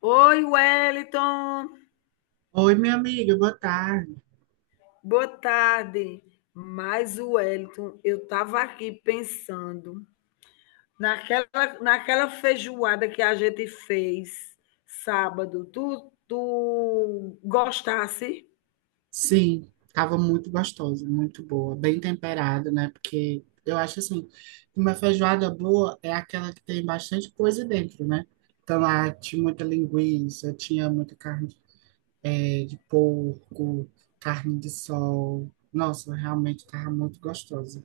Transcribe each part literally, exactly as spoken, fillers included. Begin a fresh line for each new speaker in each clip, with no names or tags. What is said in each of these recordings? Oi, Wellington.
Oi, minha amiga, boa tarde.
Boa tarde. Mas Wellington, eu estava aqui pensando naquela, naquela feijoada que a gente fez sábado. Tu, tu gostasse?
Sim, estava muito gostosa, muito boa, bem temperada, né? Porque eu acho assim, uma feijoada boa é aquela que tem bastante coisa dentro, né? Então lá tinha muita linguiça, tinha muita carne eh, de porco, carne de sol. Nossa, realmente estava muito gostosa.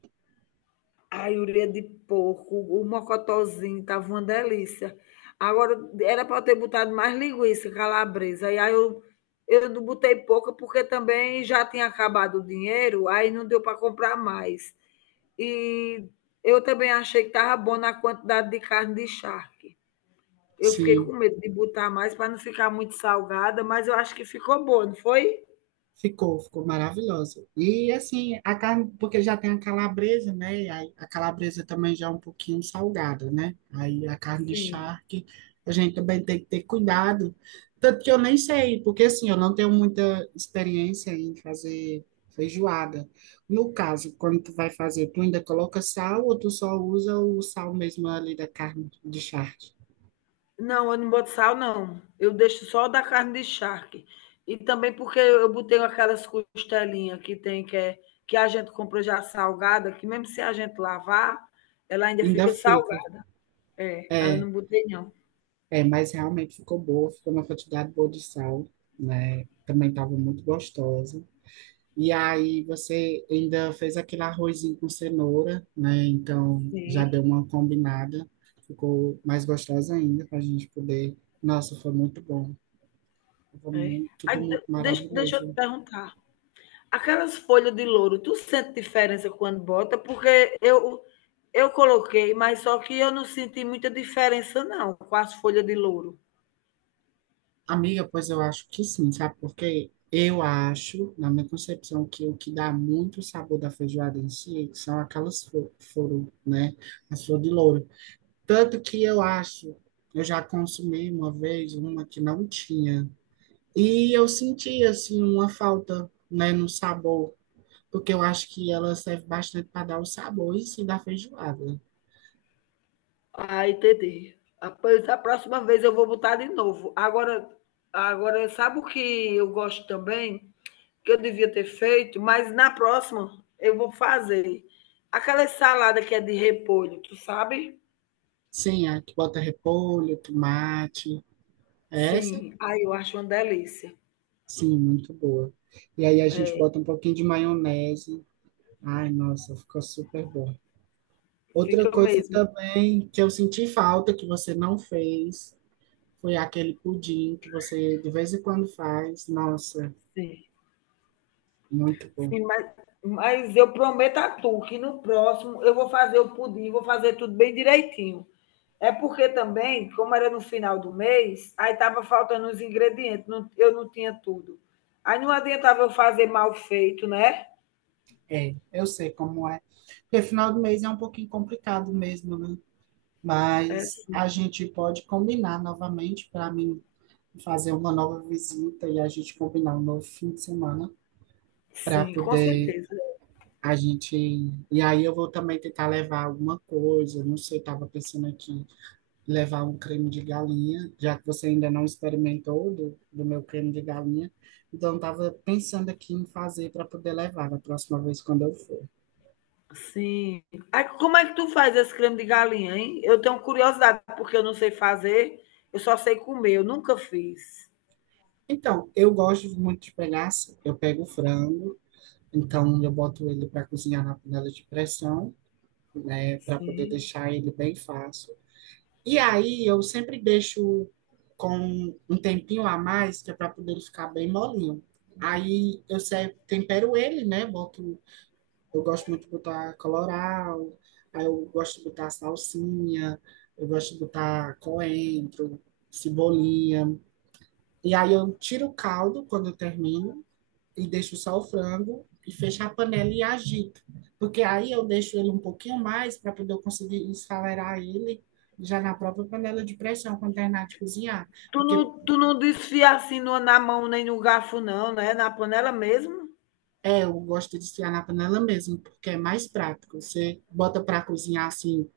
A ureia de porco, o mocotozinho, tava uma delícia. Agora, era para eu ter botado mais linguiça calabresa. E aí eu, eu não botei pouca porque também já tinha acabado o dinheiro, aí não deu para comprar mais. E eu também achei que estava bom na quantidade de carne de charque. Eu fiquei com
Sim,
medo de botar mais para não ficar muito salgada, mas eu acho que ficou boa, não foi?
Ficou, ficou maravilhosa. E assim, a carne, porque já tem a calabresa, né? E aí a calabresa também já é um pouquinho salgada, né? Aí a carne de
Sim.
charque, a gente também tem que ter cuidado. Tanto que eu nem sei, porque assim, eu não tenho muita experiência em fazer feijoada. No caso, quando tu vai fazer, tu ainda coloca sal ou tu só usa o sal mesmo ali da carne de charque?
Não, eu não boto sal, não. Eu deixo só da carne de charque. E também porque eu botei aquelas costelinhas que tem, que, é, que a gente compra já salgada, que mesmo se a gente lavar, ela ainda
Ainda
fica
fica.
salgada. É, aí eu
É,
não botei, não.
É, mas realmente ficou boa, ficou uma quantidade boa de sal, né? Também estava muito gostosa. E aí você ainda fez aquele arrozinho com cenoura, né? Então já
Sim.
deu uma combinada, ficou mais gostosa ainda para a gente poder. Nossa, foi muito bom. Foi
É.
mu- tudo
Aí, de-
muito
deixa, deixa eu te
maravilhoso.
perguntar. Aquelas folhas de louro, tu sente diferença quando bota? Porque eu, eu coloquei, mas só que eu não senti muita diferença, não, com as folhas de louro.
Amiga, pois eu acho que sim, sabe por quê? Eu acho, na minha concepção, que o que dá muito sabor da feijoada em si são aquelas flores, né? As flores de louro. Tanto que eu acho, eu já consumi uma vez uma que não tinha. E eu senti, assim, uma falta, né, no sabor, porque eu acho que ela serve bastante para dar o sabor e sim da feijoada.
Ah, entendi. Após a próxima vez eu vou botar de novo. Agora, agora sabe o que eu gosto também? Que eu devia ter feito, mas na próxima eu vou fazer. Aquela salada que é de repolho, tu sabe?
Sim, a que bota repolho, tomate. Essa,
Sim. Aí eu acho uma delícia.
sim, muito boa. E aí a gente
É,
bota um pouquinho de maionese. Ai, nossa, ficou super bom. Outra
fica
coisa
mesmo.
também que eu senti falta, que você não fez, foi aquele pudim que você de vez em quando faz. Nossa,
Sim.
muito bom.
Sim, mas, mas eu prometo a tu que no próximo eu vou fazer o pudim, vou fazer tudo bem direitinho. É porque também, como era no final do mês, aí estava faltando os ingredientes, não- eu não tinha tudo. Aí não adiantava eu fazer mal feito, né?
É, eu sei como é. Porque final do mês é um pouquinho complicado mesmo, né?
É,
Mas
sim,
a gente pode combinar novamente para mim fazer uma nova visita e a gente combinar um novo fim de semana para
sim, com
poder
certeza.
a gente. E aí eu vou também tentar levar alguma coisa. Não sei, estava pensando aqui levar um creme de galinha, já que você ainda não experimentou do, do meu creme de galinha. Então, estava pensando aqui em fazer para poder levar da próxima vez quando eu for.
Sim. Aí como é que tu faz esse creme de galinha, hein? Eu tenho curiosidade, porque eu não sei fazer, eu só sei comer, eu nunca fiz.
Então, eu gosto muito de pegar assim, eu pego o frango, então eu boto ele para cozinhar na panela de pressão, né, para poder
Sim.
deixar ele bem fácil. E aí eu sempre deixo com um tempinho a mais, que é para poder ele ficar bem molinho. Aí eu se- Tempero ele, né? Boto, eu gosto muito de botar colorau, aí eu gosto de botar salsinha, eu gosto de botar coentro, cebolinha. E aí eu tiro o caldo quando eu termino e deixo só o frango e fecho a panela e agito. Porque aí eu deixo ele um pouquinho mais para poder eu conseguir esfalear ele já na própria panela de pressão quando terminar de cozinhar.
Tu
Porque
não, tu não desfia assim no- na mão nem no garfo, não, né? Na panela mesmo?
é, eu gosto de esfriar na panela mesmo, porque é mais prático. Você bota para cozinhar assim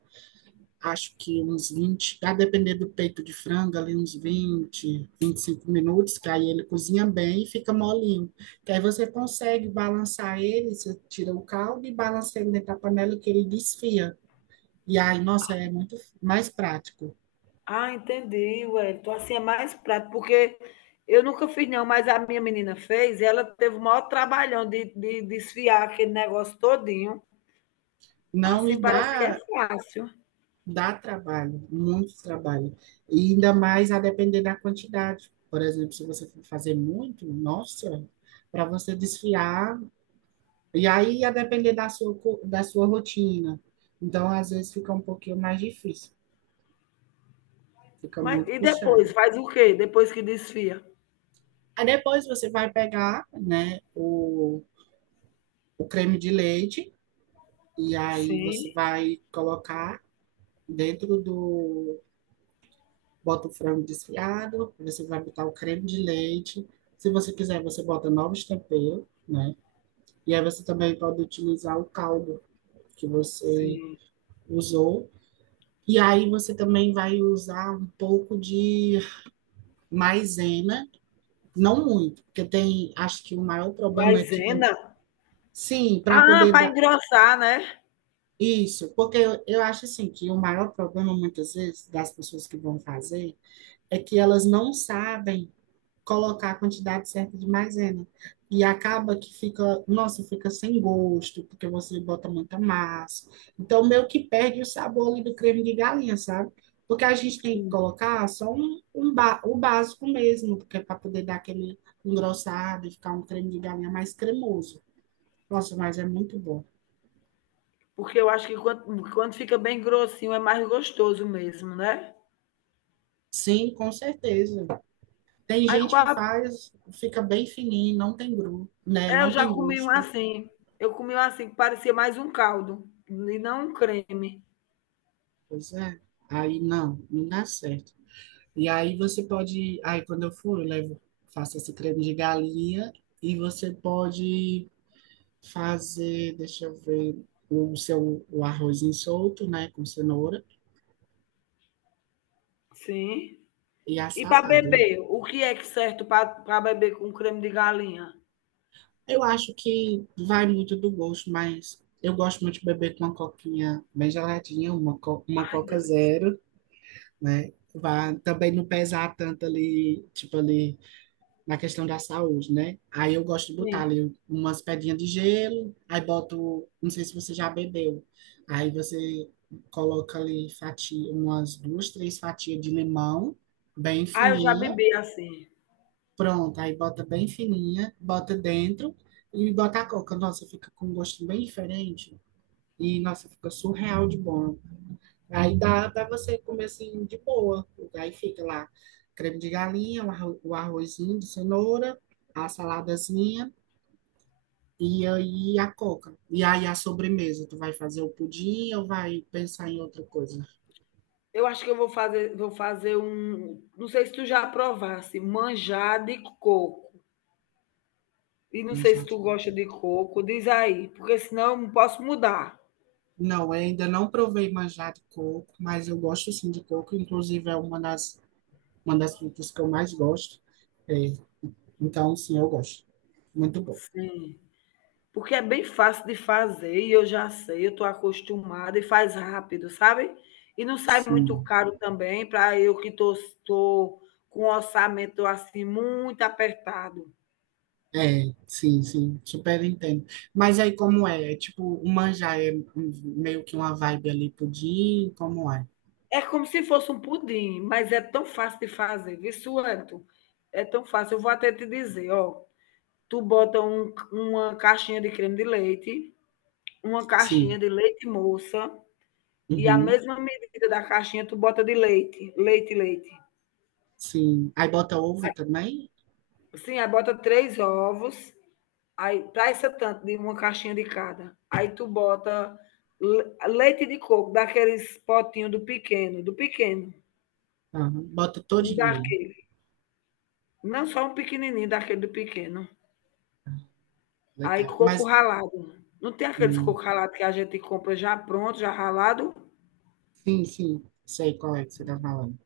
acho que uns vinte, a depender do peito de frango, ali uns vinte, vinte e cinco minutos, que aí ele cozinha bem e fica molinho. Que aí você consegue balançar ele, você tira o caldo e balança ele dentro da panela que ele desfia. E aí, nossa, é muito mais prático.
Ah, entendi, ué. Então, assim é mais prático, porque eu nunca fiz, não, mas a minha menina fez e ela teve o maior trabalhão de, de desfiar aquele negócio todinho.
Não,
Assim
e
parece que é
dá,
fácil.
Dá trabalho, muito trabalho. E ainda mais a depender da quantidade. Por exemplo, se você for fazer muito, nossa, para você desfiar. E aí ia depender da sua, co- da sua rotina. Então, às vezes fica um pouquinho mais difícil, fica
Mas
muito
e depois?
puxado.
Faz o quê? Depois que desfia?
Aí depois você vai pegar, né, o, o creme de leite e aí
Sim,
você vai colocar dentro do... Bota o frango desfiado, você vai botar o creme de leite. Se você quiser, você bota novos temperos, né? E aí você também pode utilizar o caldo que você
sim.
usou. E aí você também vai usar um pouco de maisena, não muito, porque tem, acho que o maior problema é que tem,
Maisena?
sim, para
Ah,
poder
para
dar
engrossar, né?
isso, porque eu, eu acho assim que o maior problema muitas vezes das pessoas que vão fazer é que elas não sabem colocar a quantidade certa de maisena. E acaba que fica, nossa, fica sem gosto, porque você bota muita massa. Então, meio que perde o sabor ali do creme de galinha, sabe? Porque a gente tem que
Sim.
colocar só um, um ba- o básico mesmo, porque é para poder dar aquele engrossado e ficar um creme de galinha mais cremoso. Nossa, mas é muito bom.
Porque eu acho que quando, quando fica bem grossinho é mais gostoso mesmo, né?
Sim, com certeza. Tem
Aí com
gente que
a-
faz, fica bem fininho, não tem gru, né?
eu
Não
já
tem
comi um
gosto.
assim. Eu comi um assim, que parecia mais um caldo, e não um creme.
Pois é. Aí não, não dá certo. E aí você pode, aí quando eu for, eu levo, faço esse creme de galinha e você pode fazer, deixa eu ver, o seu o arrozinho solto, né, com cenoura
Sim.
e a
E para
salada.
beber, o que é que certo para beber com creme de galinha?
Eu acho que vai muito do gosto, mas eu gosto muito de beber com uma coquinha bem geladinha, uma, co- uma
Ai,
Coca
delícia.
Zero, né? Vai também não pesar tanto ali, tipo ali na questão da saúde, né? Aí eu gosto de botar
Sim.
ali umas pedrinhas de gelo, aí boto, não sei se você já bebeu, aí você coloca ali fatia, umas duas, três fatias de limão, bem
Ah, eu já
fininha,
bebi assim.
pronto, aí bota bem fininha, bota dentro e bota a coca. Nossa, fica com um gosto bem diferente e, nossa, fica surreal de bom. Aí dá, dá você comer assim de boa. Aí fica lá creme de galinha, o arro- o arrozinho de cenoura, a saladazinha e aí a coca. E aí a sobremesa, tu vai fazer o pudim ou vai pensar em outra coisa?
Eu acho que eu vou fazer, vou fazer um. Não sei se tu já provasse, manjar de coco. E não sei se
Manjado.
tu gosta de coco, diz aí, porque senão eu não posso mudar.
Não, eu ainda não provei manjado de coco, mas eu gosto sim de coco, inclusive é uma das, uma das frutas que eu mais gosto. É, então, sim, eu gosto. Muito bom.
Sim. Porque é bem fácil de fazer e eu já sei, eu estou acostumada e faz rápido, sabe? E não sai muito
Sim.
caro também para eu que estou com um orçamento assim muito apertado.
É, sim, sim, super entendo. Mas aí como é? É tipo, o manjar é um- meio que uma vibe ali pudim, como é?
É como se fosse um pudim, mas é tão fácil de fazer, viu, Suanto? É tão fácil. Eu vou até te dizer, ó. Tu bota um- uma caixinha de creme de leite, uma caixinha
Sim,
de leite moça e a
uhum,
mesma medida da caixinha tu bota de leite, leite, leite.
sim. Aí bota ovo também?
Sim, aí bota três ovos, aí para essa tanto de uma caixinha de cada. Aí tu bota le- leite de coco, daqueles potinhos do pequeno, do pequeno,
Aham, bota
um
todinho ele.
daquele. Não só um pequenininho, daquele do pequeno. Aí
Legal.
coco
Mas,
ralado. Não tem aqueles
hum,
coco ralado que a gente compra já pronto, já ralado?
sim, sim, sei qual é que você tá falando.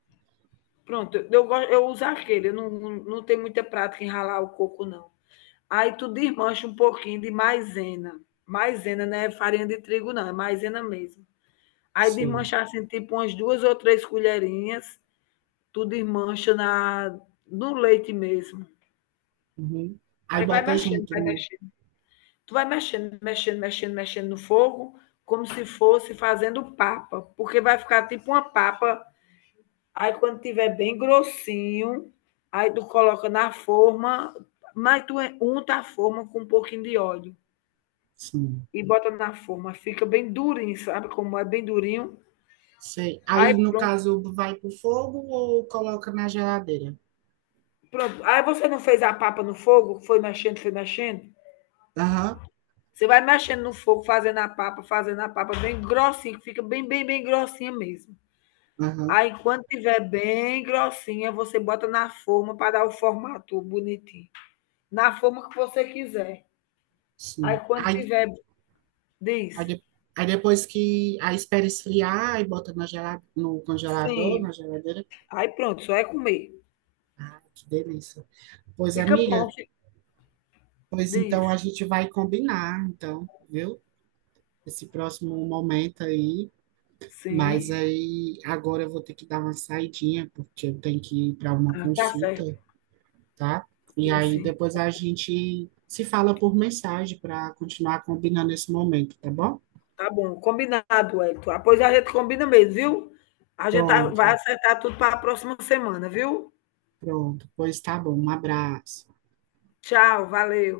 Pronto, eu, gosto, eu uso aquele, eu não, não, não tenho muita prática em ralar o coco, não. Aí tu desmancha um pouquinho de maisena. Maisena não é farinha de trigo, não, é maisena mesmo. Aí
Sei.
desmanchar assim, tipo umas duas ou três colherinhas, tu desmancha na, no leite mesmo.
Uhum. Aí
Aí vai
bota
mexendo,
junto
vai
no...
mexendo. Tu vai mexendo, mexendo, mexendo, mexendo no fogo, como se fosse fazendo papa, porque vai ficar tipo uma papa. Aí quando tiver bem grossinho, aí tu coloca na forma, mas tu é, unta a forma com um pouquinho de óleo
Sim,
e bota na forma. Fica bem durinho, sabe como é bem durinho?
sei.
Aí
Aí, no
pronto.
caso, vai pro fogo ou coloca na geladeira?
Pronto. Aí você não fez a papa no fogo, foi mexendo, foi mexendo.
Aham,
Você vai mexendo no fogo, fazendo a papa, fazendo a papa bem grossinha, que fica bem, bem, bem grossinha mesmo.
aham,
Aí, quando tiver bem grossinha, você bota na forma para dar o formato bonitinho. Na forma que você quiser. Aí,
sim.
quando
Aí
tiver,
Aí,
diz,
de- aí depois que. Aí espera esfriar e bota na gela- no congelador,
sim.
na geladeira.
Aí, pronto, só é comer.
Que delícia. Pois,
Fica
amiga,
bom, fi-
pois
diz,
então a gente vai combinar, então, viu? Esse próximo momento aí. Mas
sim.
aí agora eu vou ter que dar uma saidinha, porque eu tenho que ir para uma
Ah, tá certo,
consulta, tá? E
sim,
aí
sim.
depois a gente se fala por mensagem para continuar combinando esse momento, tá bom?
Tá bom, combinado, Elton. Após a gente combina mesmo, viu? A gente tá- vai
Pronto,
acertar tudo para a próxima semana, viu?
pronto. Pois tá bom. Um abraço.
Tchau, valeu.